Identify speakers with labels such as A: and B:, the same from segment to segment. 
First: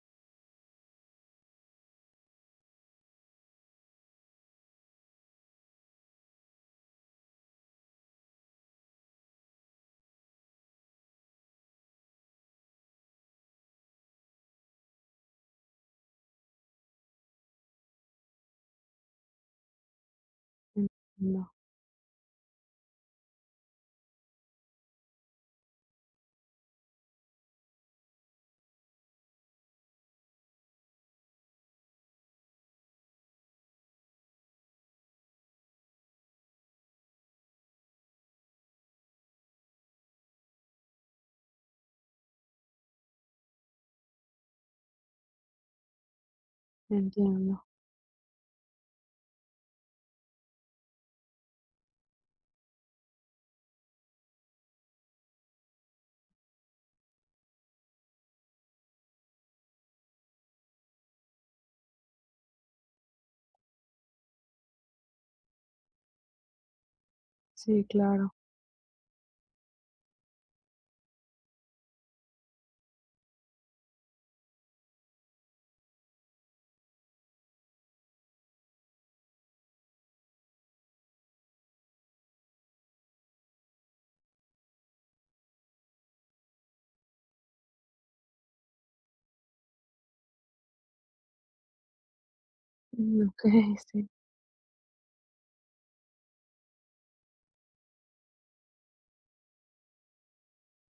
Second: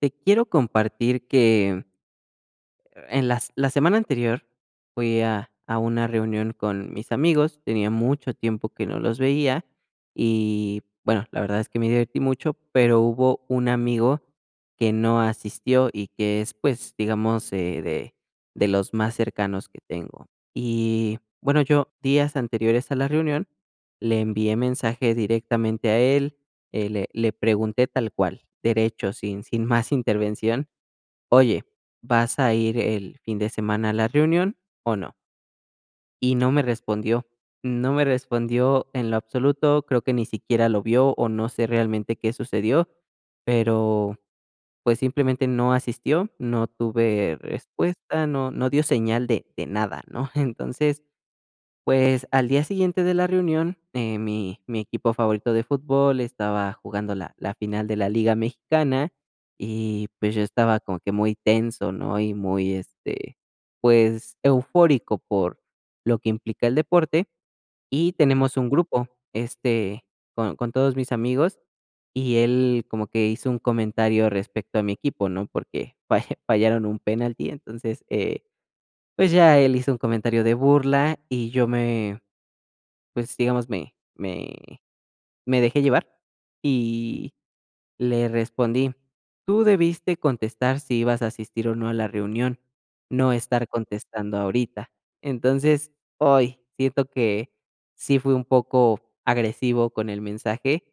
A: Te quiero compartir que en las la semana anterior fui a una reunión con mis amigos, tenía mucho tiempo que no los veía y, bueno, la verdad es que me divertí mucho, pero hubo un amigo que no asistió y que es, pues, digamos, de los más cercanos que tengo. Y,
B: Entiendo,
A: bueno, yo días anteriores a la reunión le envié mensaje directamente a él, le pregunté tal cual, derecho, sin más intervención, oye, ¿vas a ir el fin de semana a la reunión o no? Y no me respondió, no me respondió en lo absoluto, creo que ni siquiera lo vio o no sé realmente qué sucedió, pero pues simplemente no asistió, no tuve
B: entiendo.
A: respuesta, no, no dio señal de nada, ¿no? Entonces, pues, al día siguiente de la reunión, mi equipo favorito de fútbol estaba jugando la final de la Liga Mexicana, y, pues, yo estaba como que muy tenso, ¿no? Y muy, este, pues, eufórico por lo que implica el deporte,
B: Sí,
A: y
B: claro.
A: tenemos un grupo, este, con todos mis amigos, y él como que hizo un comentario respecto a mi equipo, ¿no? Porque falla fallaron un penalti, entonces, pues, ya él hizo un comentario de burla, y yo me pues, digamos, me dejé llevar y le respondí: "Tú debiste contestar si ibas a asistir o no a la reunión,
B: Mm,
A: no
B: okey,
A: estar
B: sí,
A: contestando ahorita". Entonces, hoy siento que sí fui un poco agresivo con el mensaje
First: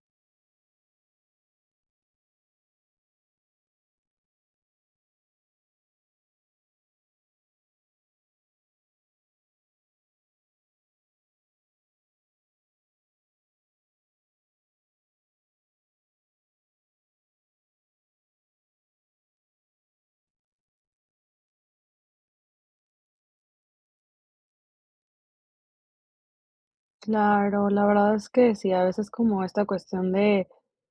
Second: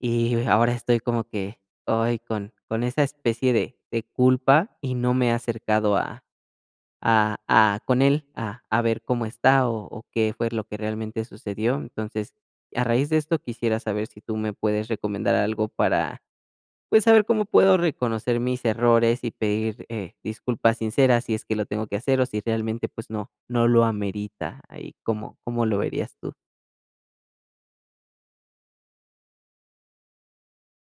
A: y ahora estoy como que, hoy con esa especie de culpa y no me he acercado a con él, a ver cómo está, o qué fue lo que realmente sucedió. Entonces, a raíz de esto, quisiera saber si tú me puedes recomendar algo para, pues, saber cómo puedo reconocer mis errores y pedir, disculpas sinceras, si es que lo tengo que hacer, o si realmente, pues, no lo amerita. Ahí, cómo lo verías tú?
B: claro. La verdad es que sí, a veces como esta cuestión de,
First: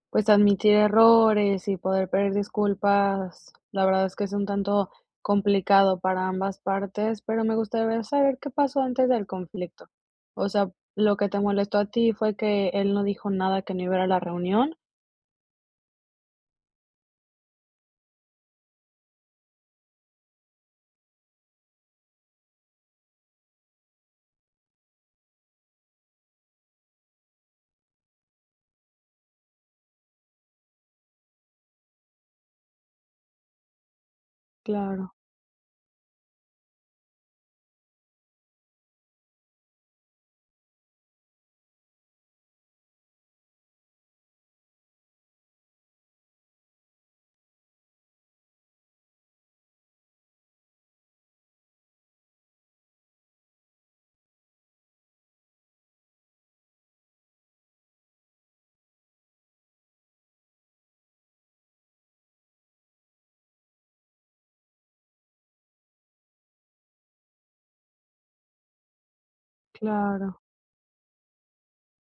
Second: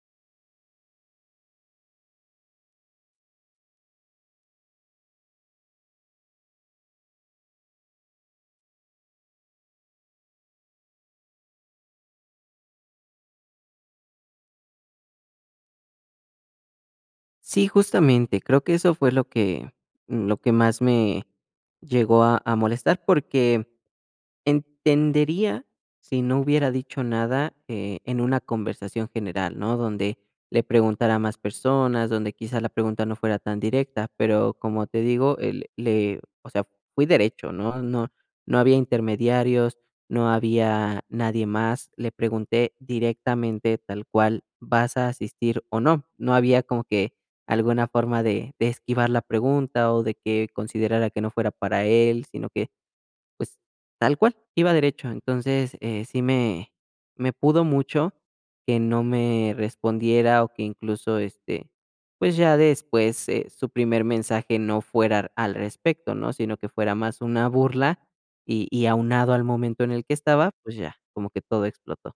B: pues, admitir errores y poder pedir disculpas, la verdad es que es un tanto complicado para ambas partes, pero me gustaría saber qué pasó antes del conflicto. O sea, lo que te molestó a ti fue que él no dijo nada que no iba a ir a la reunión.
A: Sí, justamente, creo que eso fue lo que más me llegó a molestar, porque entendería si no hubiera dicho nada, en una conversación general, ¿no? Donde le preguntara a más personas, donde quizá la pregunta no fuera tan directa, pero como te
B: Claro,
A: digo, el le o sea, fui derecho, ¿no? No había intermediarios, no había nadie más. Le pregunté directamente tal cual: "¿Vas a asistir o no?". No había como que alguna forma de esquivar la pregunta o de que considerara que no fuera para él, sino que pues, tal cual, iba derecho. Entonces, sí me pudo mucho que no me respondiera o que incluso, este, pues, ya después, su primer mensaje no fuera al respecto, ¿no? Sino que fuera más una burla y aunado al momento en el que
B: claro.
A: estaba, pues ya, como que todo explotó.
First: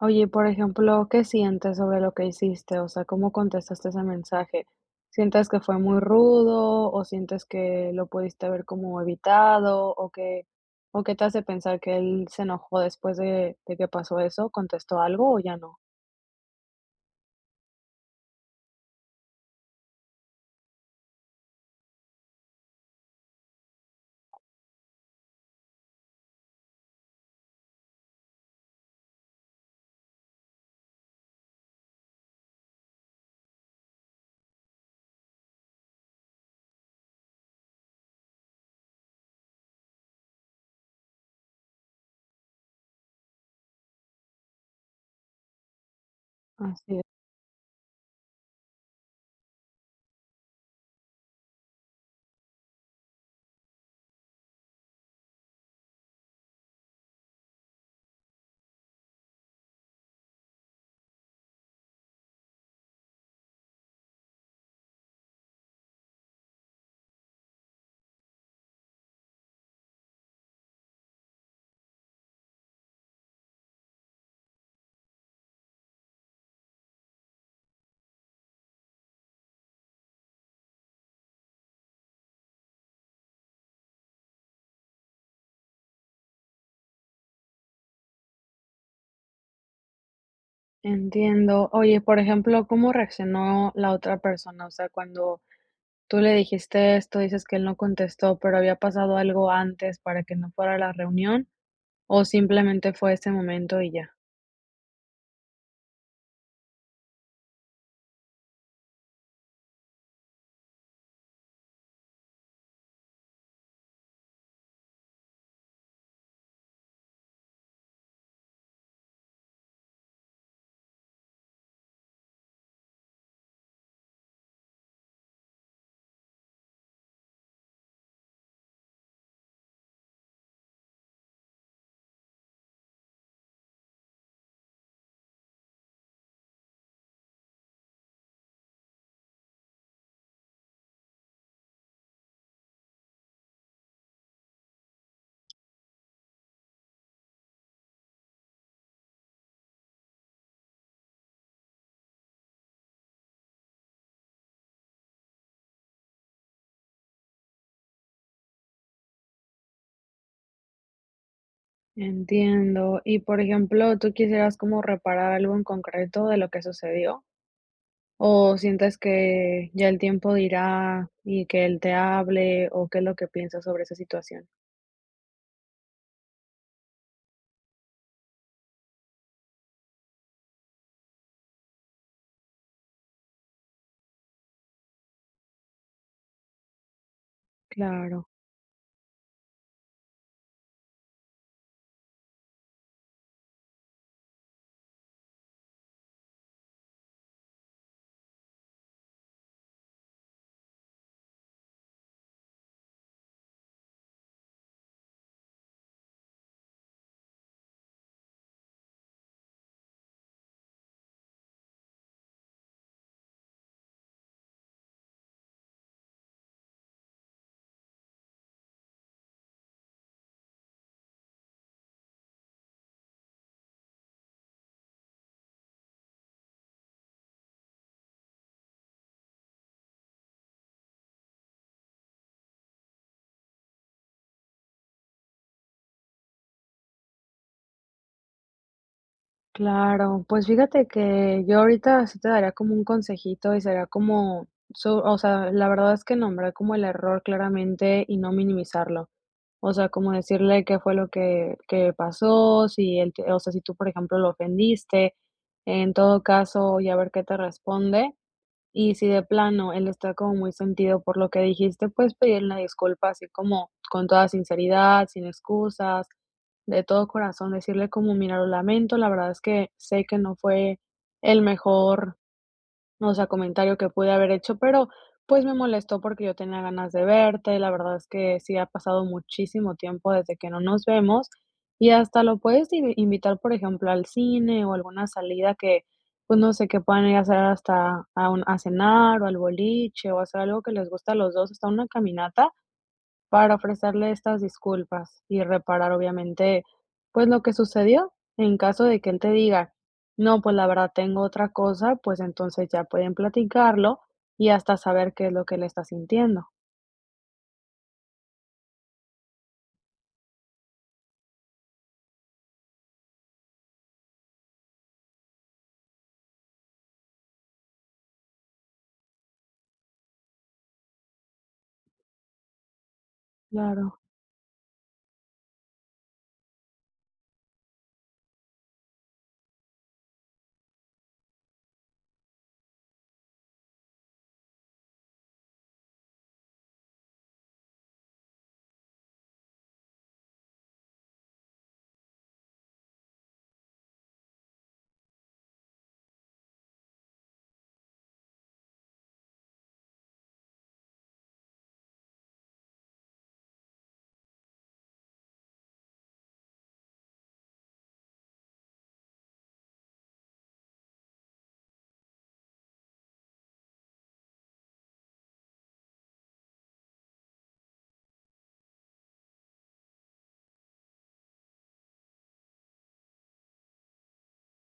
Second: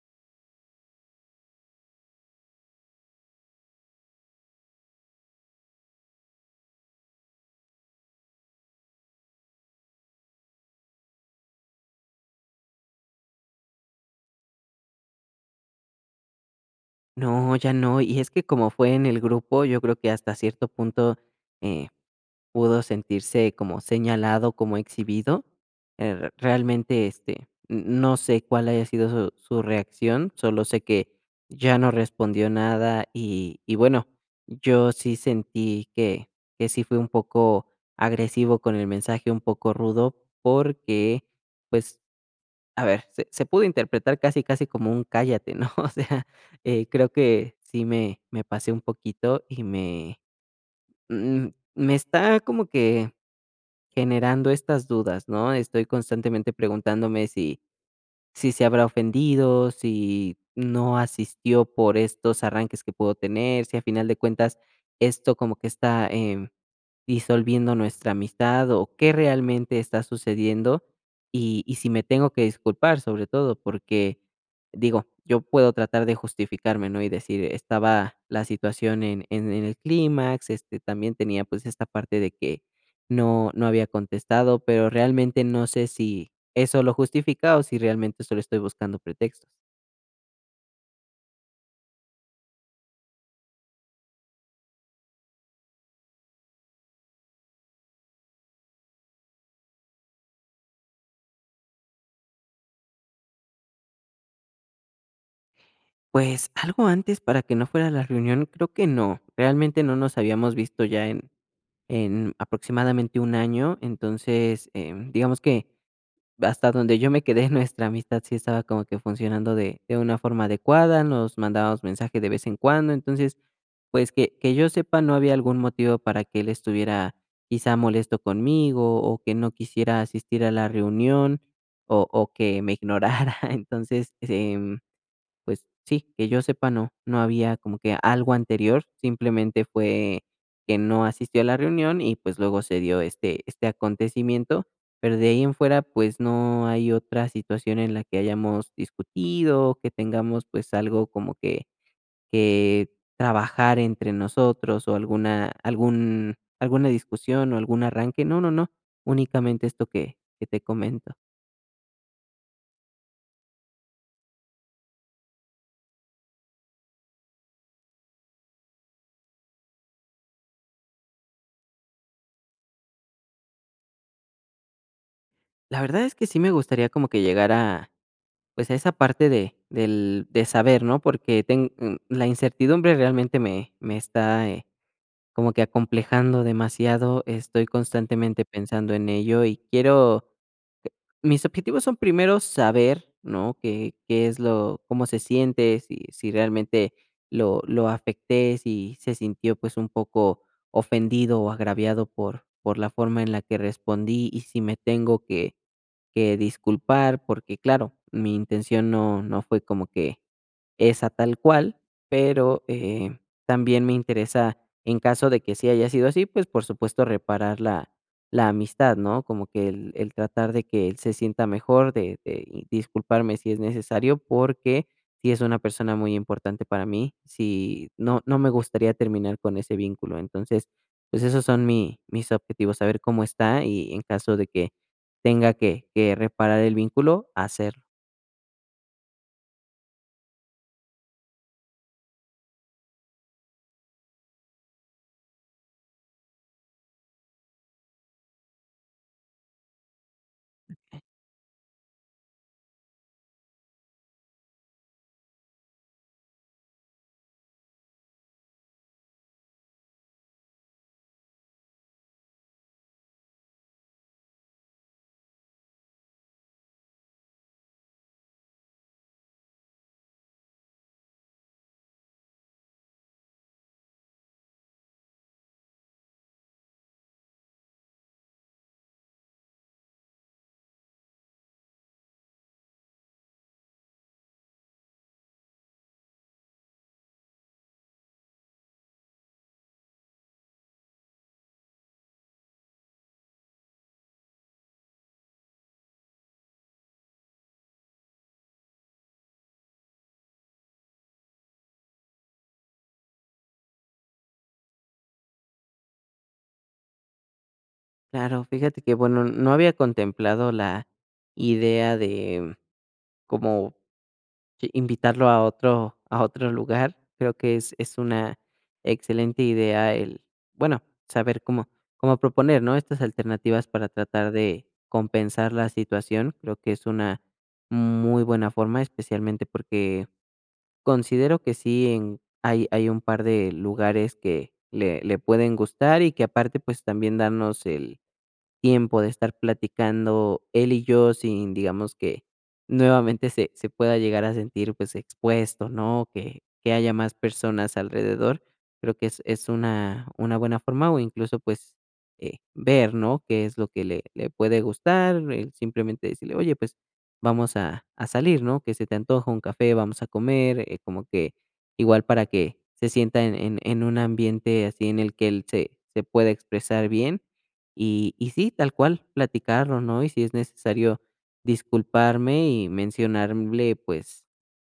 B: Oye, por ejemplo, ¿qué sientes sobre lo que hiciste? O sea, ¿cómo contestaste ese mensaje? ¿Sientes que fue muy rudo o sientes que lo pudiste haber como evitado o que o qué te hace pensar que él se enojó después de que pasó eso? ¿Contestó algo o ya no?
A: No, ya no. Y es que como fue en el grupo, yo creo que hasta cierto punto, eh pudo sentirse como señalado, como exhibido. Realmente, este, no sé cuál haya sido su reacción, solo sé que ya no respondió nada y bueno, yo sí sentí que sí fue un poco agresivo con el mensaje, un poco rudo, porque, pues, a ver, se pudo interpretar casi, casi como un cállate, ¿no? O sea,
B: Así es.
A: creo que sí me pasé un poquito y mm, me está como que generando estas dudas, ¿no? Estoy constantemente preguntándome si se habrá ofendido, si no asistió por estos arranques que puedo tener, si a final de cuentas esto como que está, disolviendo nuestra amistad o qué realmente está sucediendo y si me tengo que disculpar sobre todo porque digo, yo puedo tratar de justificarme, ¿no? Y decir, estaba la situación en el clímax, este, también tenía pues esta parte de que no había contestado, pero realmente no sé si eso lo justifica o si realmente solo estoy buscando pretextos.
B: Entiendo. Oye, por ejemplo, ¿cómo reaccionó la otra persona? O sea, cuando tú le dijiste esto, dices que él no contestó, pero había pasado algo antes para que no fuera a la reunión o simplemente fue ese momento y ya.
A: Pues algo antes para que no fuera la reunión, creo que no. Realmente no nos habíamos visto ya en aproximadamente un año. Entonces, digamos que hasta donde yo me quedé, nuestra amistad sí estaba como que funcionando de una forma adecuada, nos mandábamos mensajes de vez en cuando. Entonces, pues que yo sepa, no había algún motivo para que él estuviera quizá molesto conmigo o que no quisiera asistir a la reunión o que me ignorara. Entonces, pues sí, que yo sepa, no había como que algo anterior, simplemente fue que no asistió a la reunión y pues luego se dio este acontecimiento, pero de ahí en fuera pues no hay otra situación en la que hayamos discutido, que tengamos pues algo como que trabajar entre nosotros o alguna discusión o algún arranque, no, no, no, únicamente esto que te comento.
B: Entiendo. Y, por ejemplo, ¿tú quisieras como reparar algo en concreto de lo que sucedió? ¿O sientes que ya el tiempo dirá y que él te hable o qué es lo que piensas sobre esa situación?
A: La verdad es que sí me gustaría como que llegar a pues, a esa parte de saber, ¿no? Porque ten mm, la incertidumbre realmente me está, como que acomplejando demasiado, estoy
B: Claro,
A: constantemente pensando en ello y quiero mis objetivos son primero saber, ¿no? Qué es lo cómo se siente, si realmente lo afecté, si se sintió, pues, un poco ofendido o agraviado por la forma en la que respondí y si me tengo que disculpar, porque claro, mi intención no fue como que esa tal cual, pero, también me interesa, en caso de que sí haya sido así, pues, por supuesto, reparar la amistad, ¿no? Como que el tratar de que él se sienta mejor, de y disculparme si es necesario, porque sí es una persona muy importante para mí, sí, no me gustaría terminar con ese vínculo. Entonces, pues, esos son mi mis objetivos, saber cómo está y en caso de que tenga que reparar el vínculo, hacerlo.
B: claro. Pues fíjate que yo ahorita sí te daría como un consejito y será como, o sea, la verdad es que nombrar como el error claramente y no minimizarlo. O sea, como decirle qué fue lo que pasó, si él te o sea, si tú, por ejemplo, lo ofendiste, en todo caso, ya ver qué te responde. Y si de plano él está como muy sentido por lo que dijiste, pues pedirle una disculpa así como con toda sinceridad, sin excusas, de todo corazón, decirle como: "Mira, lo lamento, la verdad es que sé que no fue el mejor o sea, comentario que pude haber hecho, pero, pues, me molestó porque yo tenía ganas de verte. La verdad es que sí ha pasado muchísimo tiempo desde que no nos vemos y hasta lo puedes invitar, por ejemplo, al cine o alguna salida que, pues, no sé, que puedan ir a hacer hasta a cenar o al boliche o hacer algo que les gusta a los 2 hasta una caminata. Para ofrecerle estas disculpas y reparar, obviamente, pues, lo que sucedió. En caso de que él te diga: "No, pues, la verdad tengo otra cosa", pues, entonces ya pueden platicarlo y hasta saber qué es lo que él está sintiendo."
A: Claro, fíjate que, bueno, no había contemplado la idea de como que invitarlo a otro lugar. Creo que es una excelente idea bueno, saber cómo proponer, ¿no? Estas alternativas para
B: Claro,
A: tratar de compensar la situación. Creo que es una muy buena forma, especialmente porque considero que hay, hay un par de lugares que le pueden gustar y que aparte pues también darnos el tiempo de estar platicando él y yo sin, digamos, que nuevamente se pueda llegar a sentir, pues, expuesto, ¿no? Que haya más personas alrededor. Creo que es una buena forma o incluso, pues, ver, ¿no? Qué es lo que le puede gustar, el simplemente decirle: "Oye, pues, vamos a salir, ¿no? que se te antoja? Un café, vamos a comer", como que igual para que se sienta en un ambiente así en el que él se pueda expresar bien. Y sí, tal cual, platicarlo, ¿no? Y si es necesario disculparme y mencionarle, pues,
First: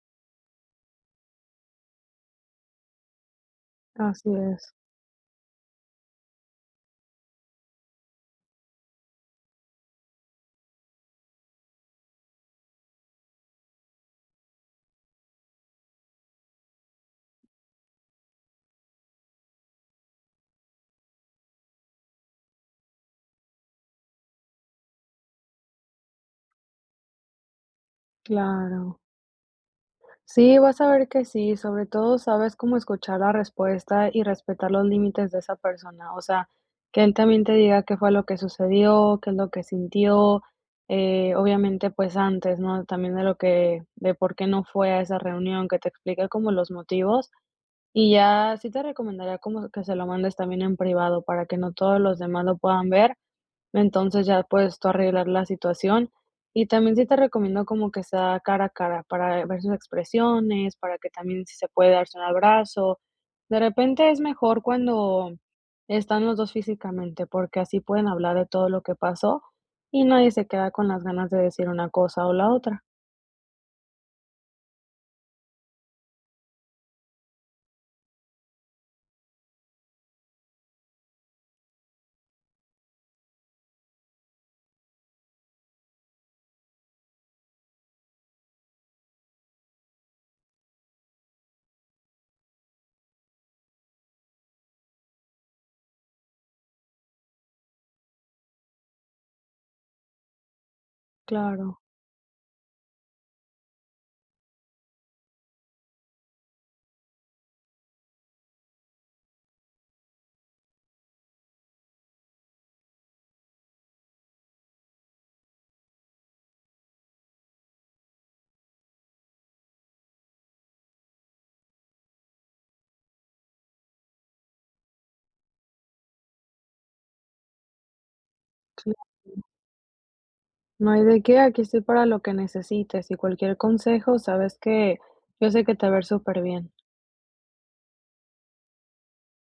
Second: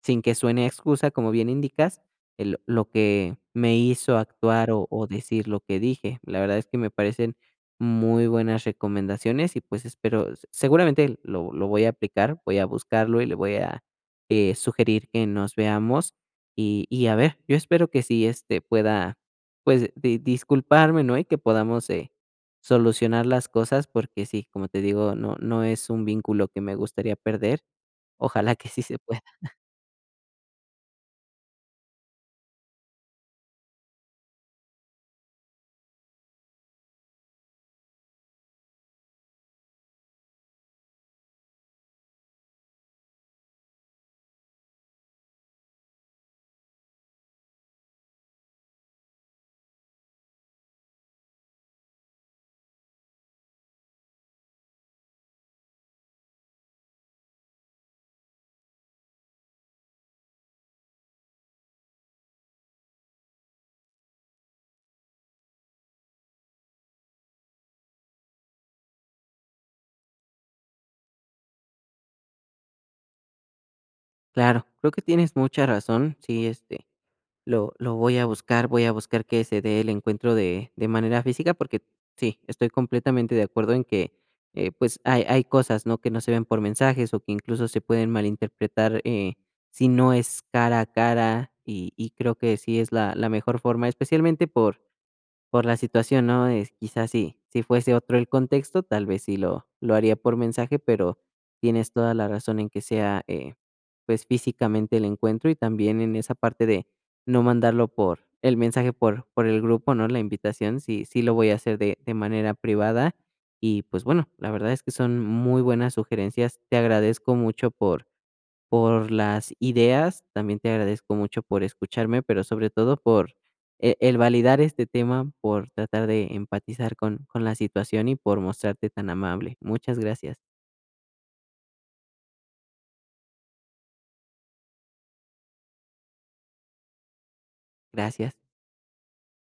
A: sin que suene a excusa, como bien indicas, el lo que me hizo
B: así
A: actuar
B: es,
A: o decir lo que dije. La verdad es que me parecen muy buenas recomendaciones y, pues, espero s seguramente lo voy a aplicar, voy a buscarlo y le voy a, sugerir que nos veamos. Y a ver, yo espero que sí, este, pueda, pues, di disculparme, ¿no? Y que podamos, solucionar las cosas porque sí, como te digo, no es un vínculo que me gustaría perder. Ojalá que sí se
B: claro.
A: pueda.
B: Sí, vas a ver que sí, sobre todo sabes cómo escuchar la respuesta y respetar los límites de esa persona, o sea, que él también te diga qué fue lo que sucedió, qué es lo que sintió, obviamente, pues antes, ¿no? También de lo que, de por qué no fue a esa reunión, que te explique como los motivos y ya sí te recomendaría como que se lo mandes también en privado para que no todos los demás lo puedan ver, entonces, ya puedes tú arreglar la situación. Y también sí te recomiendo como que sea cara a cara para ver sus expresiones, para que también si se puede darse un abrazo. De repente es mejor cuando están los 2 físicamente, porque así pueden hablar de todo lo que pasó y nadie se queda con las ganas de decir una cosa o la otra.
A: Claro, creo que tienes mucha razón. Sí, este, lo voy a buscar que se dé el encuentro de manera física, porque sí, estoy completamente de acuerdo en que, pues, hay cosas, ¿no?, que no se ven por mensajes o que incluso se pueden malinterpretar, si no es cara a cara, y creo que sí es la mejor forma, especialmente por la situación, ¿no? Es quizás sí, si fuese otro el contexto, tal vez sí lo haría por mensaje, pero
B: Claro,
A: tienes toda la razón en que sea, pues, físicamente el encuentro y también en esa parte de no mandarlo por el mensaje por el grupo, ¿no? La invitación, sí lo voy a hacer de manera privada y, pues, bueno, la verdad es que son muy buenas sugerencias. Te agradezco mucho por las ideas, también te agradezco mucho por escucharme, pero sobre todo por el validar este tema, por tratar de empatizar con la situación y por mostrarte
B: cla
A: tan amable. Muchas gracias.
B: no hay de qué, aquí estoy para lo que necesites y cualquier consejo, sabes que yo sé que te va a ir superbién.
A: Gracias.